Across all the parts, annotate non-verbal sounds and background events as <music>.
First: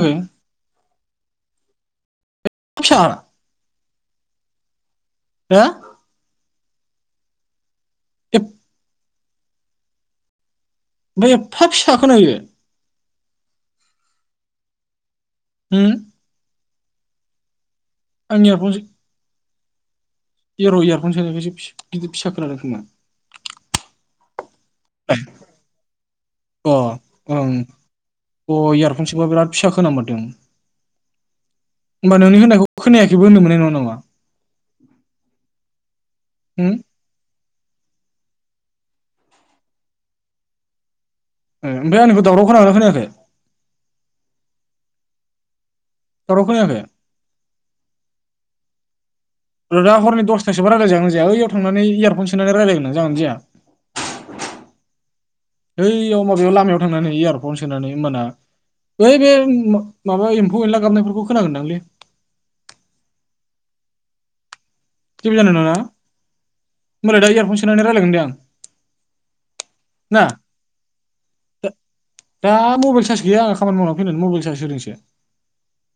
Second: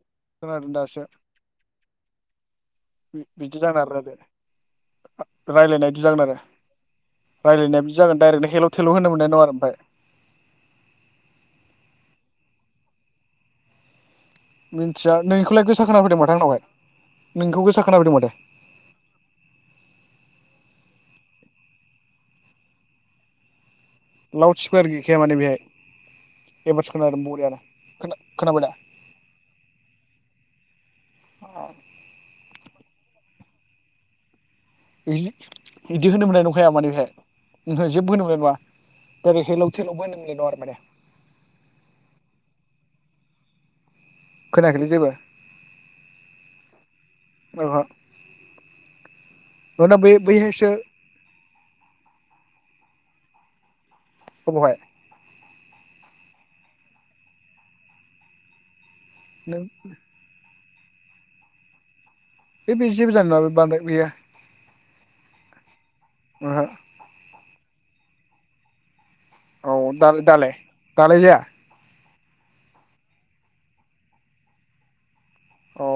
एफा फिसाना बिदि जानो <unintelligible> हो राय्लायनायदि जागोना। राय्लायनाय बि जागोन डरेक्ट हेल थेल होन मोननानै। नारफ एफा फिसाखौनो मिनथिया नोंखौलाय गोसा उम खोना होदों मानावाय। नोंखौ गोसा खोनाफैदों माथो आङया फुज। एर इयारफन स होनायखसो गिदिर फिसा खोनादों खोमा। लाव स्कुवार गैखाया माने बेहाय अ एभारस खोनादों बरि आरो ओं खोनाबाय दा। ओं होमबा नोंनि होनायखौ। खोनायाखैबो होननो मोननाय नङा। <inaudible> बिदि होनोमोनलाय उम नंखाया मानिहाय ओ जेबो होनोमोना। <unintelligible> रै हेलौ थेलावबो नोंल नआरो माने। ए ओमफ्राय आंनिखौ दावरावखौ लांना खोनायाखै। खोनाखैै जेबो दावराव खोनायाखै ओहो रदा नोंना बै हरनि दसथासो बैहायसो रायागोन जायाओयाव थां इयारर्ट सोन रायलायगोनों। जागोना जाया अबहाय ओइयाव माबायाव लामायाव थांनानै इयारफन सोनानै होनबाना ओइ बे नों माबा एम फौ एनला गाबनायफोरखौ खोनागोनदांलै। बे-बे जेबो जानाय नाबो बान्दा गैया। जेबो जानाय नङा ना मोनबावनाय दा इआरबन सोनानै रायज्लायगोन दै आं औ ना दा-दालाय दालाय जाया। दा मबाइल चार्ज गैया आं खामानि मावनानै फैनानै मबाइल चार्ज होदोंसो। औ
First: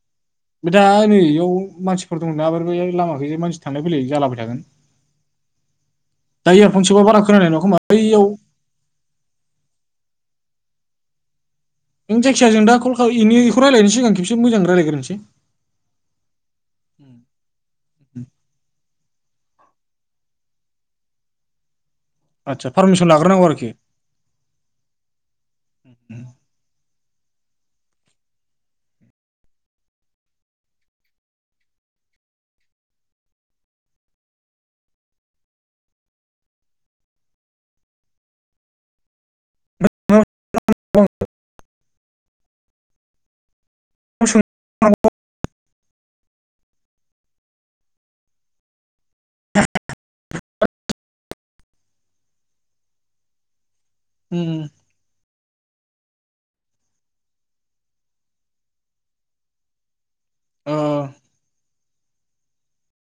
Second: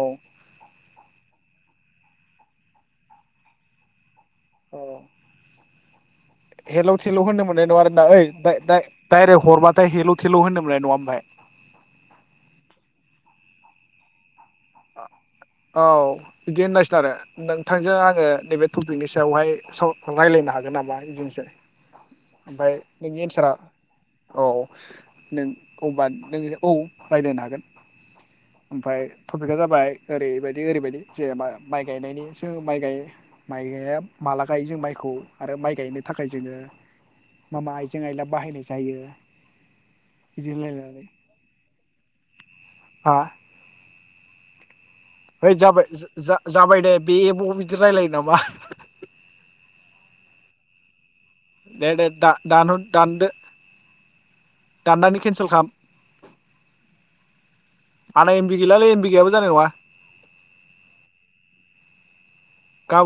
ओमफ्राय दा नै बेयाव मानसिफोर दंना बे लामााखै मानसि थांल फैाय जालाबा औ दा इयारफन हेल' सोबा थेल' बारा होनो खोनानाय मोन्नाय नङा खोमा आरो ना ओ बैयाव डाइरेक्ट हरबाथाय हेल' थेल' होनो लनाय नङा ओमफ्राय जों जायखिज जों दा कल खायलायनो सिगां खेबसे एसे मोजां रायजलायग्रोनसै औ बिदि होननांसिगोन आरो नों थांजों आङो नैबे टपिकनि सायावहाय रायज्लायनो हागोन नामा बिदिनोसै ओमफ्राय आदसा पारमिसन नोंनि लाग्रोनांगौ एन्सारा आरोखि औ नों एबा नों औ रायज्लायनो हागोन ओमफ्राय टपिकआ जाबाय ओरैबायदि ओरैबायदि जेनेबा माइ गायनायनि जों माइ ग माइ गाया माला गायो जों माइखौ आरो माइ गायनो थाखाय जोङो मा मा आइजें आइला बाहायनाय जायो। उम बिदिहोनलाय लायनानै आ <inaudible> हैओइ जाबाय जाबाय दे बे एमआव बिदि रायलायो नामा? <inaudible> दे दे दा दान हर दानदो उम उम दाननानै केनसेल खालाम आना एमबि गैलालै एमबि गैयाबो जानाय नङा ओ ओ ओ गाबोन